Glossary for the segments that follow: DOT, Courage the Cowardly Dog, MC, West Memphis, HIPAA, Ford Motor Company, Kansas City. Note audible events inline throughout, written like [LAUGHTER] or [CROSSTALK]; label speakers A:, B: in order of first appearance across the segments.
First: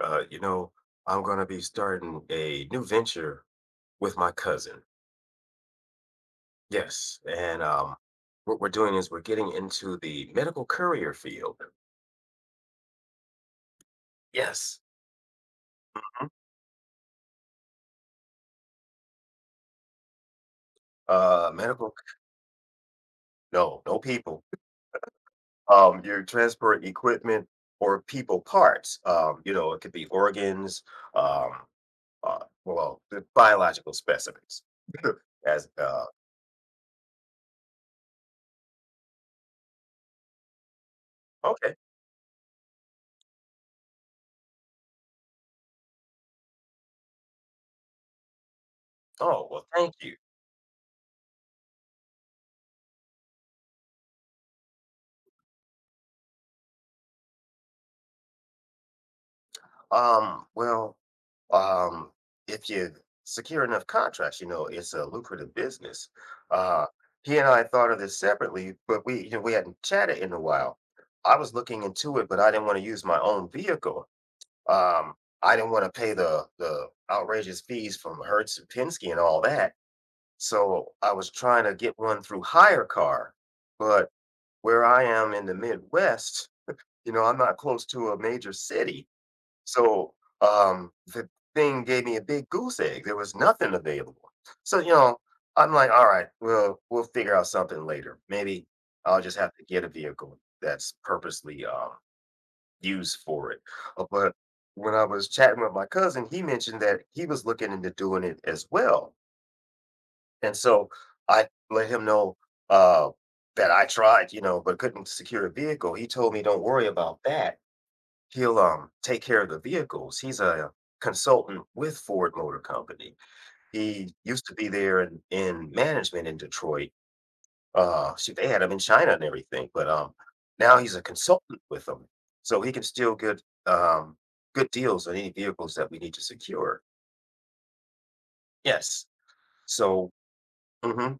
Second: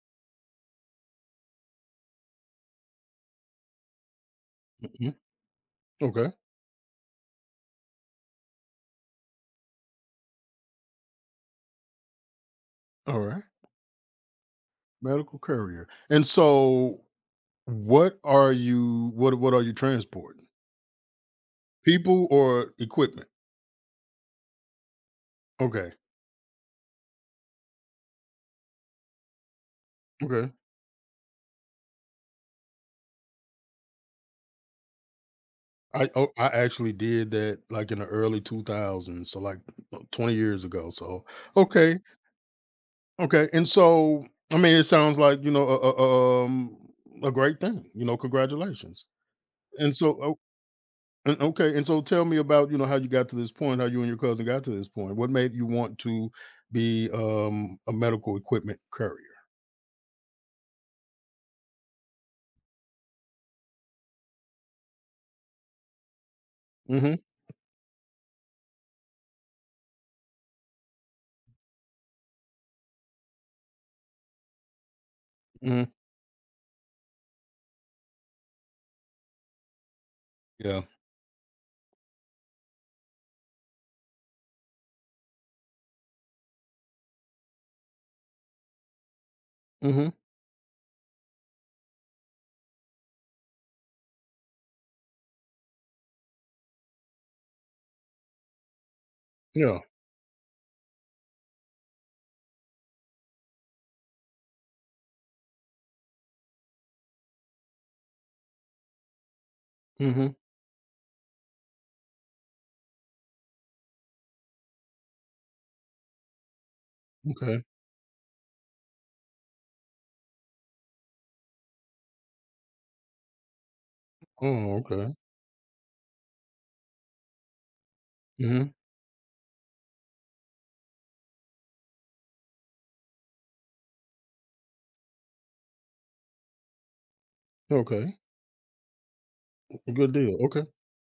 A: uh, you know, I'm going to be starting a new venture with my cousin.
B: Mhm. Okay.
A: Yes. And what we're doing is we're getting into the medical courier field.
B: All right.
A: Yes.
B: Medical courier. And
A: Mhm.
B: so what are you what are you transporting?
A: Medical,
B: People or equipment?
A: no, no people.
B: Okay.
A: You transport equipment or people parts. It could be
B: Okay.
A: organs, um, uh, well, the biological specimens. [LAUGHS] As
B: I I actually did that like in the early 2000s, so like 20 years ago. So,
A: Okay.
B: okay. Okay. And so it sounds like, you know, a great thing. You know, congratulations.
A: Oh, well, thank
B: And
A: you.
B: so And, okay, and so tell me about, you know, how you got to this point, how you and your cousin got to this point. What made you want to be a medical equipment courier?
A: Well, um, if you secure enough contracts, you know, it's a lucrative business. Uh,
B: Mm-hmm.
A: he and I thought of this separately, but we hadn't chatted in a while. I was looking into it, but I didn't want to use my own vehicle. Um, I didn't
B: Hmm.
A: want to pay the outrageous fees from Hertz and Penske and all that.
B: Yeah.
A: So I was trying to get one through hire car, but where I am in the Midwest, I'm not close to a major city.
B: Mm-hmm.
A: So, the thing gave me a big goose egg. There was nothing available. So, I'm like, all right, we'll figure out something later. Maybe I'll just have to
B: Yeah.
A: get a vehicle that's purposely used for it. But when I was chatting with my cousin, he mentioned that he was looking into doing it as well.
B: Mm-hmm.
A: And so I let him know uh, that I tried, but couldn't secure a vehicle. He told me, don't worry about that,
B: Okay.
A: he'll take care of the vehicles. He's a consultant with Ford Motor Company. He used to be
B: Oh,
A: there
B: okay.
A: in management in Detroit. Shoot, they had
B: Hmm.
A: him in China and everything, but now he's a consultant with them, so he can still get um good deals on any vehicles that we need to secure.
B: Okay.
A: Yes, so
B: Good deal. Okay.
A: mhm,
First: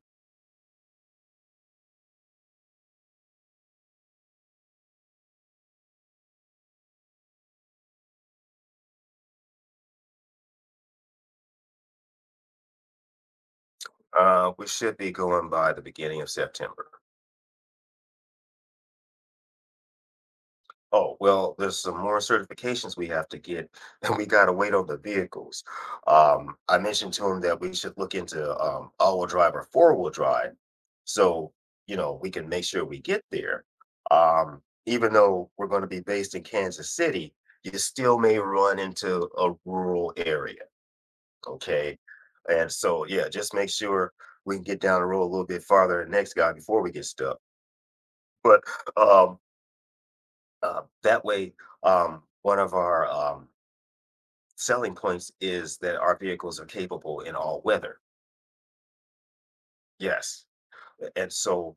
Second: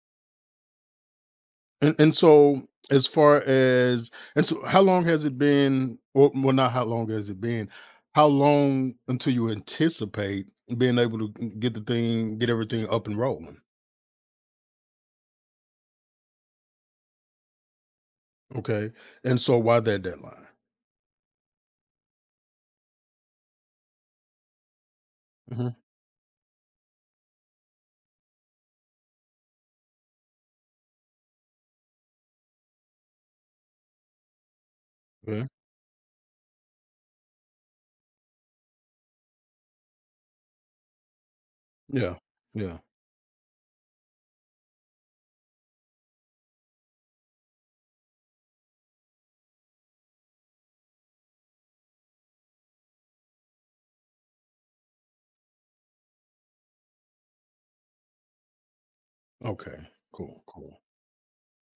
B: And so, as far as, and so how long has it been? Or well, not how long has it been? How long until you anticipate being able to, mm, get the thing, get everything up and rolling?
A: we should be going by the beginning of September.
B: Okay. And so why that deadline?
A: Oh, well, there's some more certifications we have to get, [LAUGHS] and we gotta wait on the vehicles.
B: Mm-hmm.
A: I mentioned to him that we should look into, all-wheel drive or four-wheel drive. So, we can make sure we get there. Even
B: Yeah.
A: though we're gonna be based in Kansas City, you still may run into a rural area, okay?
B: Yeah.
A: And
B: Yeah.
A: so, yeah, just make sure we can get down the road a little bit farther than the next guy before we get stuck. But, um, that way, one of our selling points is that our vehicles are capable in all weather.
B: Okay. Cool.
A: Yes.
B: Cool.
A: And so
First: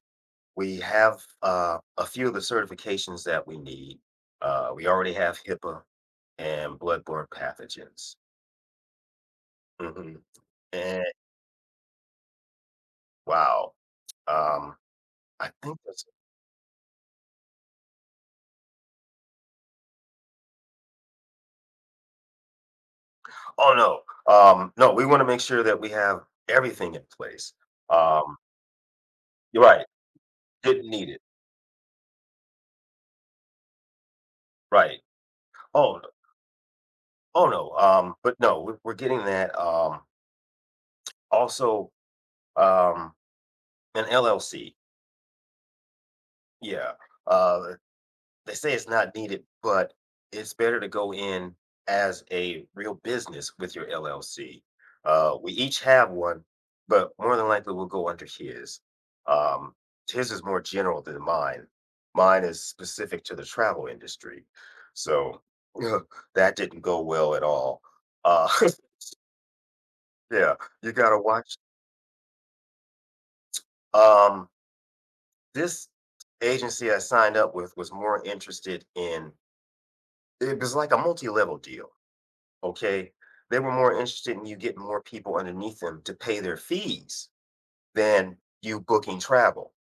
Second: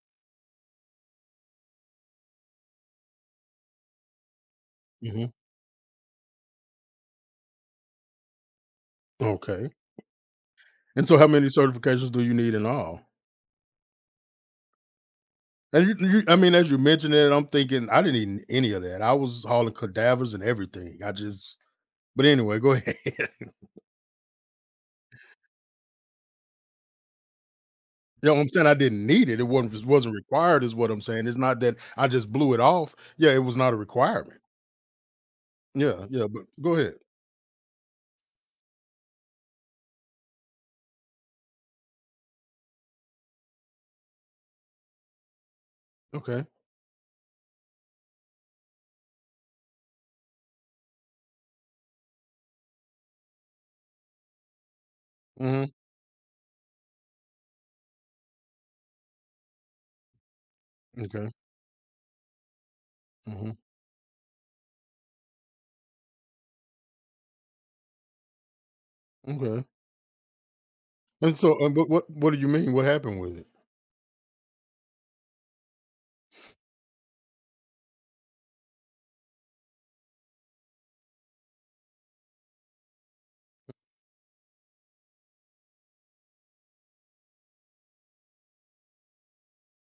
A: we have a few of the certifications that we need. We already
B: Mhm.
A: have HIPAA and bloodborne pathogens.
B: Okay.
A: Hmm. And
B: And so how many certifications do you need in all?
A: wow. Um, I think
B: And
A: that's,
B: you I mean, as you mentioned it, I'm thinking I didn't need any of that. I was hauling cadavers and everything. I just, but anyway, go ahead. [LAUGHS] You
A: oh, no. No, we want to make sure that we have everything in place.
B: know
A: Um,
B: what I'm saying? I didn't need it. It
A: you're
B: wasn't
A: right.
B: it wasn't required, is
A: Didn't
B: what I'm
A: need it.
B: saying. It's not that I just blew it off. Yeah, it was not a requirement.
A: Right. Oh,
B: Yeah, yeah, but go ahead.
A: oh, no, but no, we're getting that, also, um, an LLC,
B: Okay.
A: yeah. Uh, they say it's not needed, but it's better to go in as a real business with your LLC. We
B: Hmm.
A: each have one, but more than likely we'll go under his. Um, his is more general than
B: Okay.
A: mine. Mine is specific to the
B: Hmm.
A: travel industry. So, [LAUGHS] that didn't go well at all. Uh,
B: Okay.
A: [LAUGHS] yeah, you gotta
B: And
A: watch.
B: so, but what do you mean? What happened with it?
A: Um, this agency I signed up with was more interested in, it was like a multi-level deal. Okay. They were more interested in you getting more people underneath them to pay their fees than you booking travel.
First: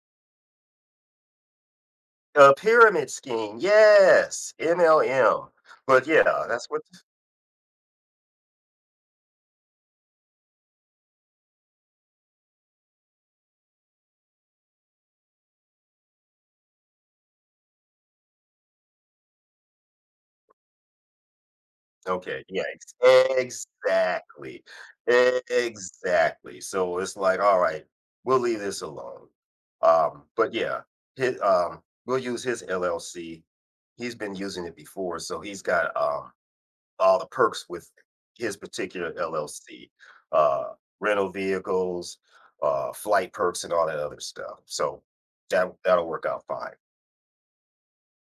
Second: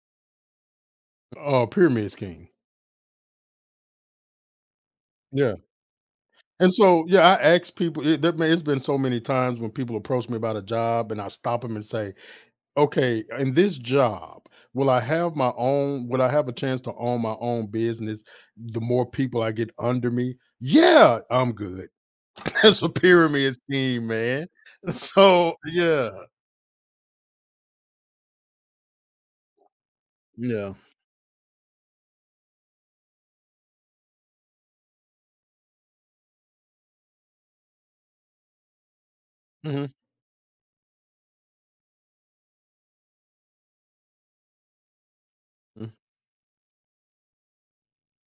B: Oh, pyramid scheme.
A: A pyramid scheme, yes, MLM.
B: Yeah.
A: But yeah, that's
B: And
A: what.
B: so, yeah, I ask people. Man, it's been so many times when people approach me about a job, and I stop them and say, "Okay, in this job, will I have my own? Will I have a chance to own my own business? The more people I get under me, yeah, I'm good."
A: Okay, yeah,
B: [LAUGHS] That's a
A: ex
B: pyramid scheme, man.
A: exactly,
B: [LAUGHS] So, yeah,
A: exactly, so it's like, "Alright, we'll leave this alone." But
B: yeah,
A: yeah, hi we'll use his LLC. He's been using it before, so he's got, all the perks with his particular
B: mhm,
A: LLC, uh, rental vehicles, flight perks, and all that other stuff, so that
B: mm,
A: that'll work out fine.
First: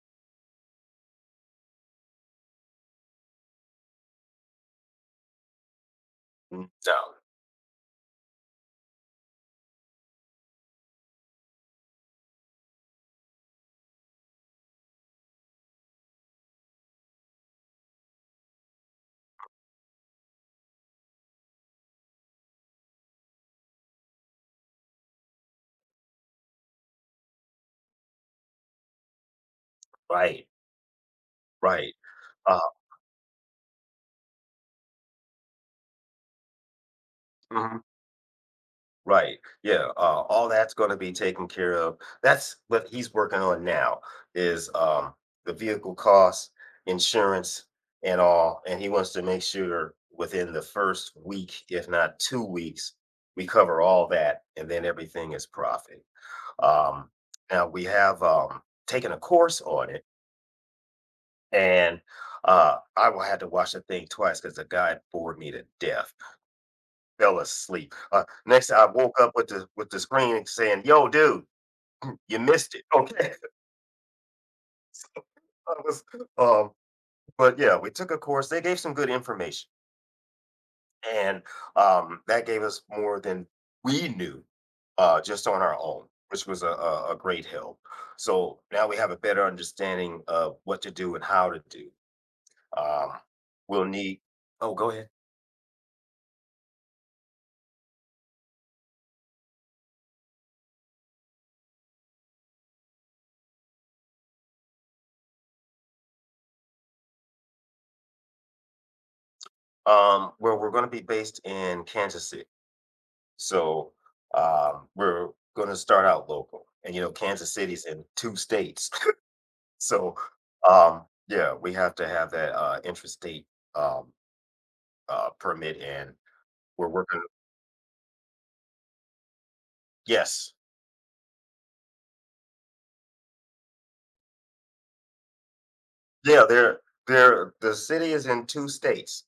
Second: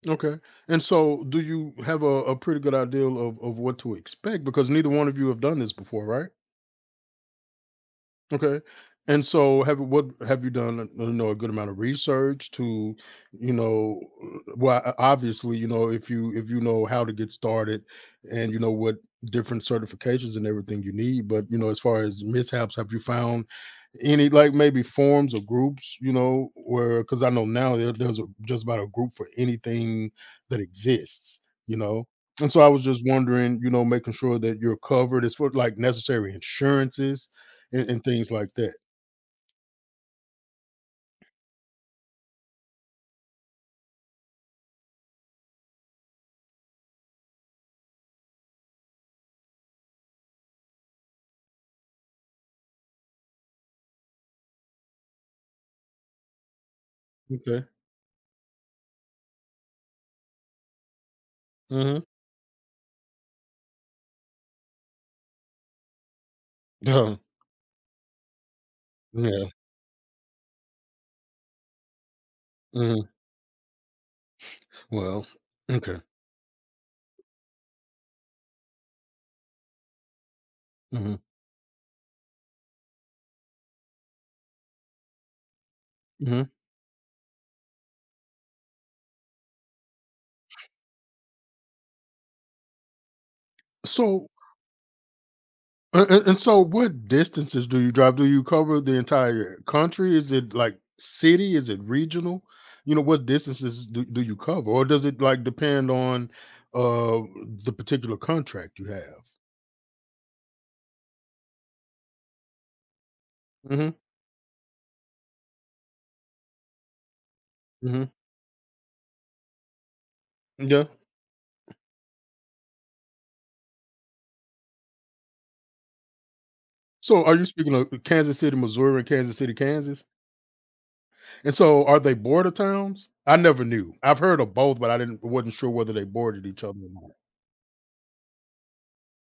B: okay. And so, do you have a pretty good idea of what to expect? Because neither one of you have done this before, right?
A: Mm, so
B: Okay. And so, have you done, you know, a good amount of research to, you know, o- obviously, you know, if you, if you know how to get started and you know what different certifications and everything you need, but you know as far as mishaps, have you found any, like maybe forums or groups, you know, where, cuz I know now there's a, just about a group for anything
A: right,
B: that exists, you
A: right,
B: know, and
A: uh
B: so I was just wondering, you know, making sure that you're covered as for like necessary insurances
A: mhm.
B: and things like that.
A: Right. Yeah. All that's going to be taken care of. That's what he's working on now is the vehicle costs, insurance, and all. And he wants to make sure within the first week, if not 2 weeks, we cover all that, and then everything is profit. Um,
B: Okay.
A: Now we have taken a course on it, and
B: Uh-huh.
A: I will have to watch the thing twice because the guy bored me to death.
B: Duh.
A: Fell asleep. Next I woke up
B: Yeah.
A: with the screen saying, "Yo, dude, you missed it."
B: Mhm.
A: Okay.
B: Well.
A: [LAUGHS] I
B: Okay.
A: was, um, but yeah, we took a course. They gave some good information,
B: Hmm.
A: and that gave us more than we knew just on our own,
B: Hmm.
A: which was a great help. So now we have a better understanding of what to do and how to do. Um, we'll need.
B: So.
A: Oh, go ahead.
B: And so, what distances do you drive? Do you cover the entire country? Is it like city? Is it regional? You know, what distances do you cover, or does it like depend on uh the particular contract you have?
A: Well, we're going to be based in Kansas City. So,
B: Hmm.
A: we're gonna start out local, and, Kansas City's
B: Hmm.
A: in 2 states. [LAUGHS] So,
B: Yeah.
A: yeah, we have to have that, interstate, um, permit, and we're working.
B: So, are you speaking of Kansas City, Missouri, and Kansas City, Kansas?
A: Yes.
B: And so are they border towns? I never knew. I've heard of both, but I didn't wasn't sure whether they
A: Yeah,
B: bordered each other or
A: the city is in 2 states.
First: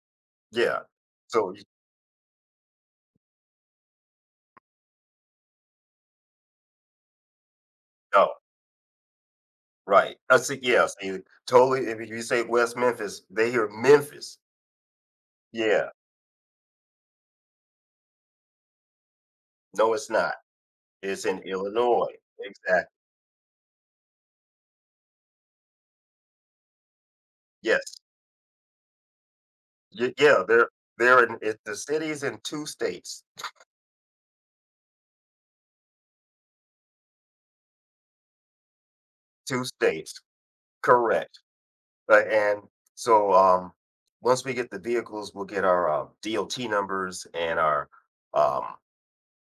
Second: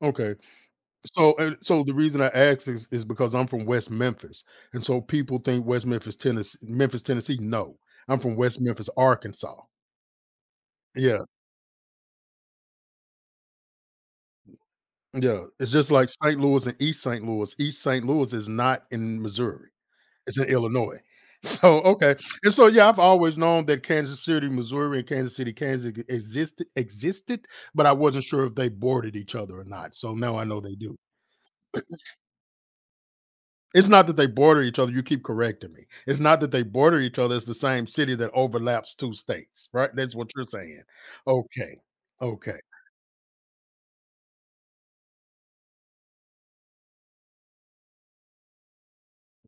B: not. Okay.
A: Yeah.
B: So,
A: So
B: and
A: y
B: so the reason I asked is because I'm from West Memphis. And so people think West Memphis, Tennessee, Memphis, Tennessee. No. I'm
A: Oh,
B: from West Memphis, Arkansas.
A: right. I see, yeah, see,
B: Yeah.
A: totally if you say West Memphis, they hear Memphis.
B: Yeah. It's
A: Yeah.
B: just like St. Louis and East St. Louis. East St. Louis is not in Missouri.
A: No, it's not.
B: It's in Illinois. [LAUGHS]
A: It's in
B: So, okay.
A: Illinois.
B: And so, yeah,
A: Exactly.
B: I've always known that Kansas City, Missouri, and Kansas City, Kansas e- existed, existed, but I
A: Yes.
B: wasn't sure if they bordered each other or not.
A: Y
B: So now
A: yeah,
B: I know they do.
A: the city's in 2 states,
B: It's not that they border each other. You keep correcting me. It's not that they border each other. It's the same city that overlaps two
A: 2
B: states, right? That's
A: states,
B: what you're saying.
A: correct.
B: Okay.
A: Uh,
B: Okay.
A: and so, once we get the vehicles, we'll get our, DOT numbers and our, um,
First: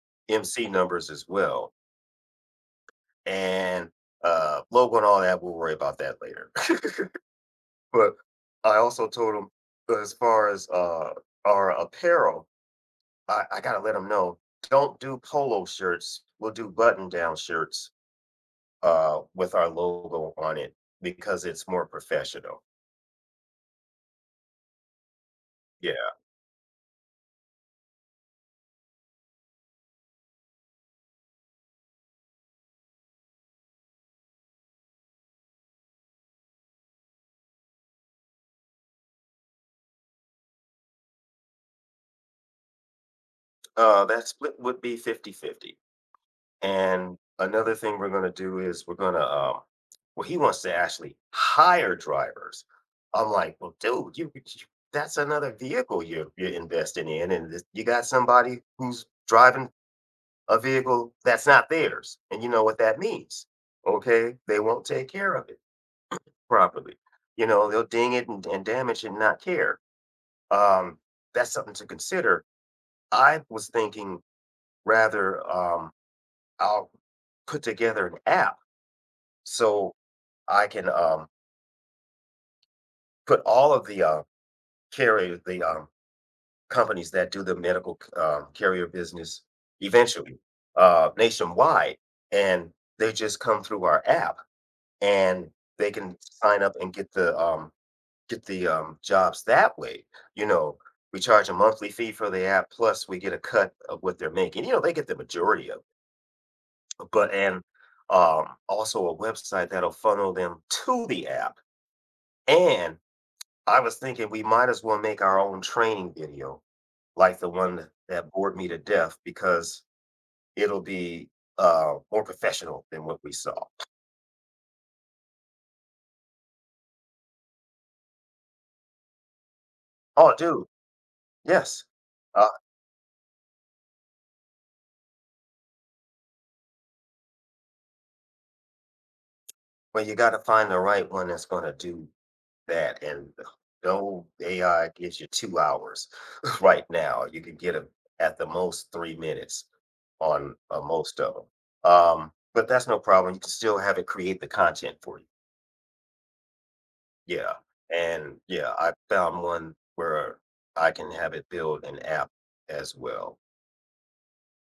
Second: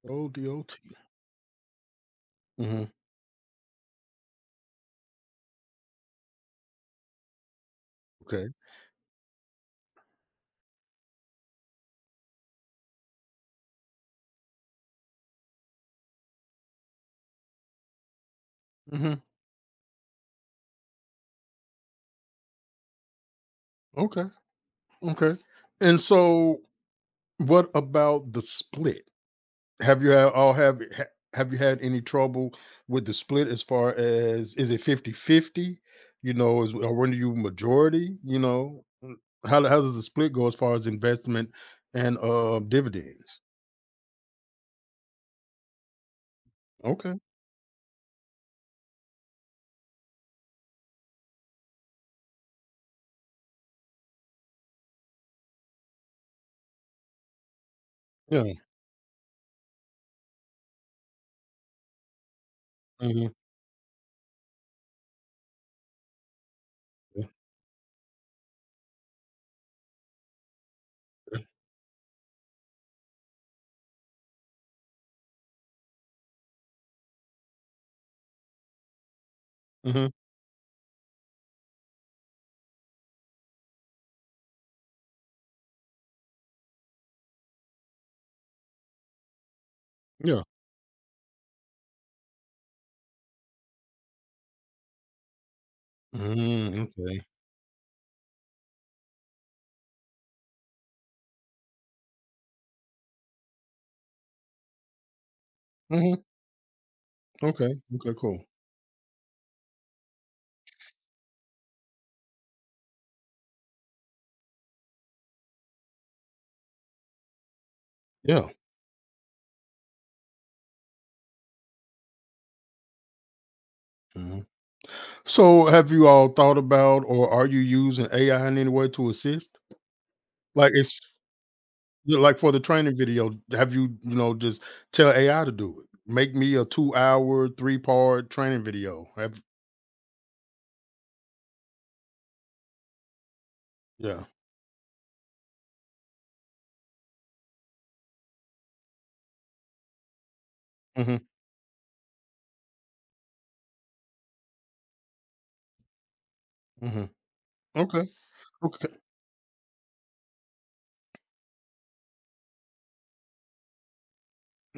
B: O D O
A: MC
B: T.
A: numbers as well,
B: Mm-hmm.
A: and, logo and all that, we'll worry about that later. [LAUGHS] But
B: Okay.
A: I also told them, as far as, our apparel, I gotta let them know, "Don't do polo shirts, we'll do button-down shirts."
B: Mm-hmm.
A: With our logo on it because it's more professional.
B: Okay. Okay.
A: Yeah.
B: And so, what about the split? Have you had all have ha have you had any trouble with the split as far as, is it 50/50? You know, is, or when do you majority, you know? Mm, how does the split go as far as investment and, dividends?
A: That split would be 50-50.
B: Okay,
A: And another thing we're going to do is we're going to, well, he wants to actually hire drivers. I'm like, well, dude, that's another vehicle you're investing in. You got
B: yeah,
A: somebody who's driving a vehicle that's not theirs. And you know what that
B: mhm,
A: means. Okay. They won't take care of it properly.
B: yeah,
A: You know, they'll ding it and damage it and not care. Um, that's something to consider. I was thinking rather, I'll put together an app
B: yeah,
A: so
B: mhm,
A: I can, put all of the companies that do the medical carrier business eventually,
B: yeah.
A: nationwide. And they just come through our app and they can sign up
B: Mm,
A: and get
B: okay.
A: the, um, get the, um, jobs that way, you know, we charge a monthly fee for the app, plus we get a cut of what they're making, they get the majority of it,
B: Mhm,
A: but and,
B: okay, okay, cool.
A: also a website that'll funnel them to the app, and I was thinking we might as well make our own training video, like the one that
B: Yeah,
A: bored me to death because it'll be, more professional than what we saw.
B: mhm. So, have you all thought about or are you using AI in any way to assist?
A: Oh, dude,
B: Like, it's,
A: yes.
B: yeah, like
A: Uh,
B: for the training video, have you, you know, just tell AI to do it? Make me a 2 hour, 3-part training video. Have,
A: well, you gotta find the right one that's gonna do that and
B: yeah.
A: no AI gives you 2 hours [LAUGHS] right now. You can get a at the most 3 minutes on,
B: Mhm,
A: most of 'em. But that's no problem. You can still have it create the content for you.
B: mhm.
A: Yeah,
B: Okay,
A: and yeah,
B: okay.
A: I found one where I can have it build an app as well.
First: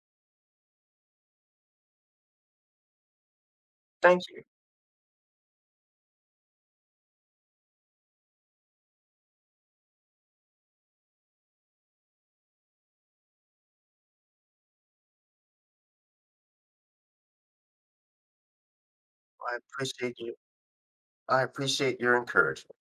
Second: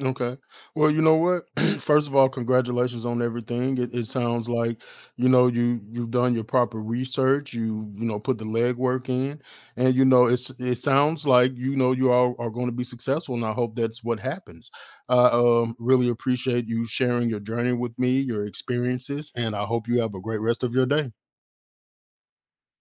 B: Okay. Well, you know what? [CLEARS THROAT] First of all, congratulations on everything. It
A: Thank you.
B: sounds like, you know, you you've done your proper research. You know, put the legwork in, and you know it's, it sounds like, you know, you all are going to be successful. And I hope that's what happens. I, really appreciate you sharing your journey with me, your experiences, and
A: I
B: I hope you have
A: appreciate
B: a
A: you.
B: great rest of your day.
A: I appreciate your encouragement.